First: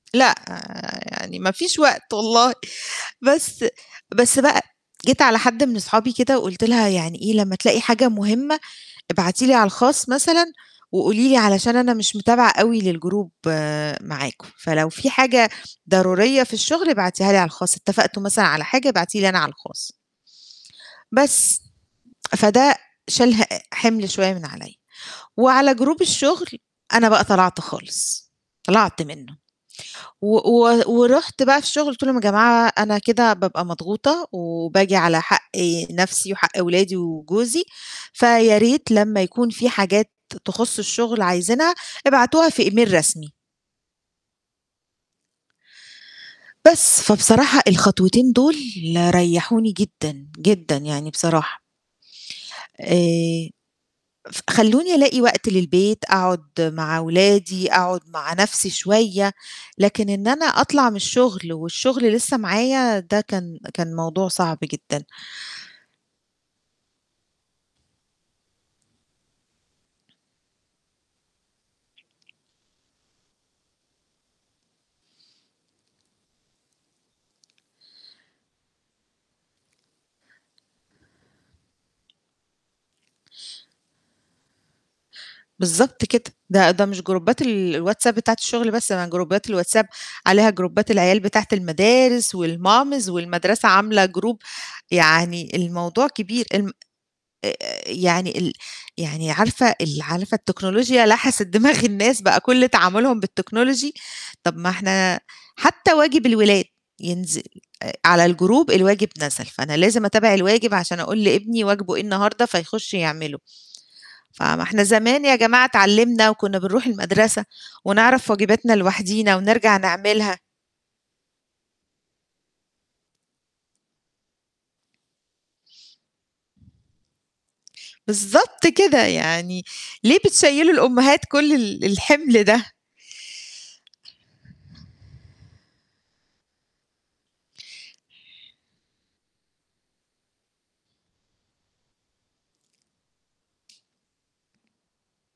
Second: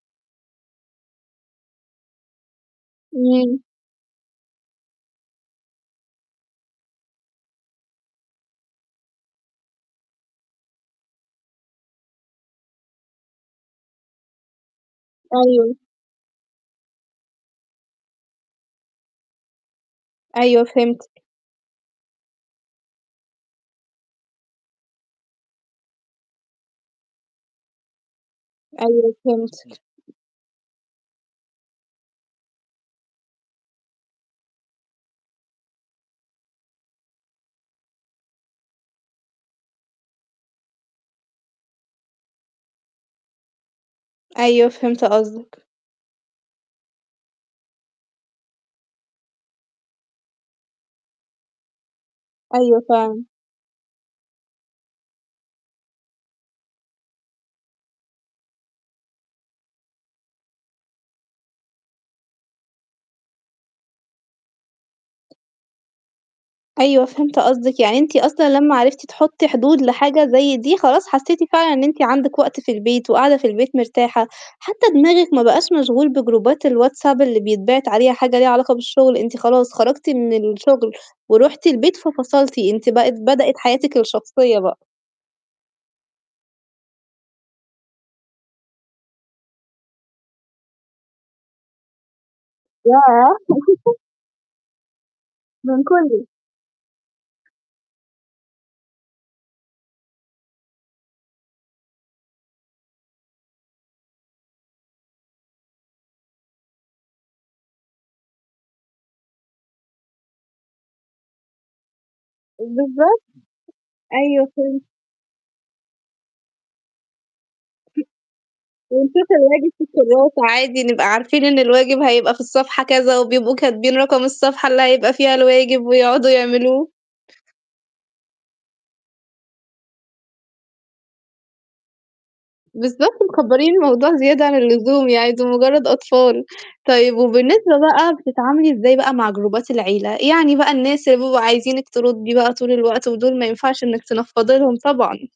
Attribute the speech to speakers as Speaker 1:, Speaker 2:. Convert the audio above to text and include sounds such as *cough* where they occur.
Speaker 1: لأ، يعني ما فيش وقت والله
Speaker 2: امم.
Speaker 1: بس بس بقى، جيت على حد من أصحابي كده وقُلت لها يعني إيه: "لمّا تلاقي حاجة مُهمة ابعتي لي على الخاص مثلًا وقولي لي علشان أنا مش متابعة أوي للجروب معاكم، فلو في حاجة
Speaker 2: أيوه.
Speaker 1: ضرورية في الشُغل ابعتيها لي على الخاص اتفقتو، ا مثلًا على حاجة ابعتي لي أنا على الخاص."
Speaker 2: أيوه فهمتِك.
Speaker 1: بس. فدّه شال ه حِمل شوية من عليَّ وعلى جروب الشُغل أنا بقى طلَعت خالص، طلَعت
Speaker 2: أيوه
Speaker 1: منه،
Speaker 2: فهمتِك،
Speaker 1: و و ورُحت بقى في الشُغل قُلت لهم: "يا جماعة أنا كده بابقى مضغوطة، وباجي على حق نفسي وحق ولادي وجوزي، فياريت لمّا يكون فيه حاجات تخُص الشُغل عايزينها ابعتوها في إيميل رسمي."
Speaker 2: أيوه فهِمت قصدِك.
Speaker 1: بس. فبصراحة الخطوتين دُول ريحوني جدًا، جدًا يعني بصراحة.
Speaker 2: أيوه، فعلًا.
Speaker 1: آآ ف خلّوني ألاقي وقت للبيت، أقعد مع ولادي، أقعد مع نفسي شوية، لكن إن أنا أطلع من الشُغل، والشُغل لسّه معايا، ده كان كان موضوع صعب جدًا.
Speaker 2: أيوه فهِمت قصدِك يعني، أنتِ أصلًا لمّا عرفتِ تحطي حدود لحاجة زي دي خلاص حسيتِ فعلًًا إن أنتِ عندِك وقت في البيت وقاعدة في البيت مرتاحة، حتى دماغِك ما بقاش مشغول بجروبات الواتساب اللي بيتبعت عليها حاجة ليها علاقة بالشُغل، أنتِ خلاص خرجتِ من الشُغل ورُحتِ البيت ففصلتِ أنتِ بقت بدأت حياتِك الشخصية بقى.
Speaker 1: بالضبط كده، ده ده مش جروبات ال الواتساب بتاعة الشغل بس أنا جروبات الواتساب عليها جروبات العيال بتاعة المدارس والماميز
Speaker 2: ياه!
Speaker 1: والمدرسة
Speaker 2: *laughs*
Speaker 1: عاملة جروب يعني
Speaker 2: من
Speaker 1: الموضوع
Speaker 2: كُلّه.
Speaker 1: كبير الم آآ يعني ال يعني عارفة، ال عارفة التكنولوجيا لحسِت دماغ الناس بقى كل تعاملهم بالTechnology طَب ما إحنا حتى واجب الولاد، ينزل آآ على الجروب الواجب نزل فأنا لازم أتابع الواجب عشان أقول لابني واجبه إيه النهارده فيخش
Speaker 2: بالضبط.
Speaker 1: يعمله، ف
Speaker 2: أيوهُ
Speaker 1: ما
Speaker 2: فهِم
Speaker 1: إحنا زمان يا جماعة اتعلِمنا وكُنا بنروح المدرسة ونعرف واجباتنا
Speaker 2: ونشوف
Speaker 1: لوحدينا
Speaker 2: الواجب
Speaker 1: ونرجع
Speaker 2: في الكراسة
Speaker 1: نعملها.
Speaker 2: وعادي نبقى عارفين إن الواجب هيبقى في الصفحة كذا وبيبقوا كاتبين رقم الصفحة، اللي هيبقى فيها الواجب ويقعدوا يعملوه.
Speaker 1: بالضبط كده يعني، ليه بتشيلوّا الأمهات كل ال الحِمل ده؟
Speaker 2: بالضبط مكّبرين الموضوع زيادة عن اللزوم يعني، دُول مجرد أطفال، طيب وبالنسبة بقى بتتعاملي إزاي بقى مع جروبات العيلة، يعني بقى الناس اللي بيبقوا عايزينِك تردي بقى طول الوقت، ودُول ما ينفعش إنِك تنفضّي لهم طبعًا؟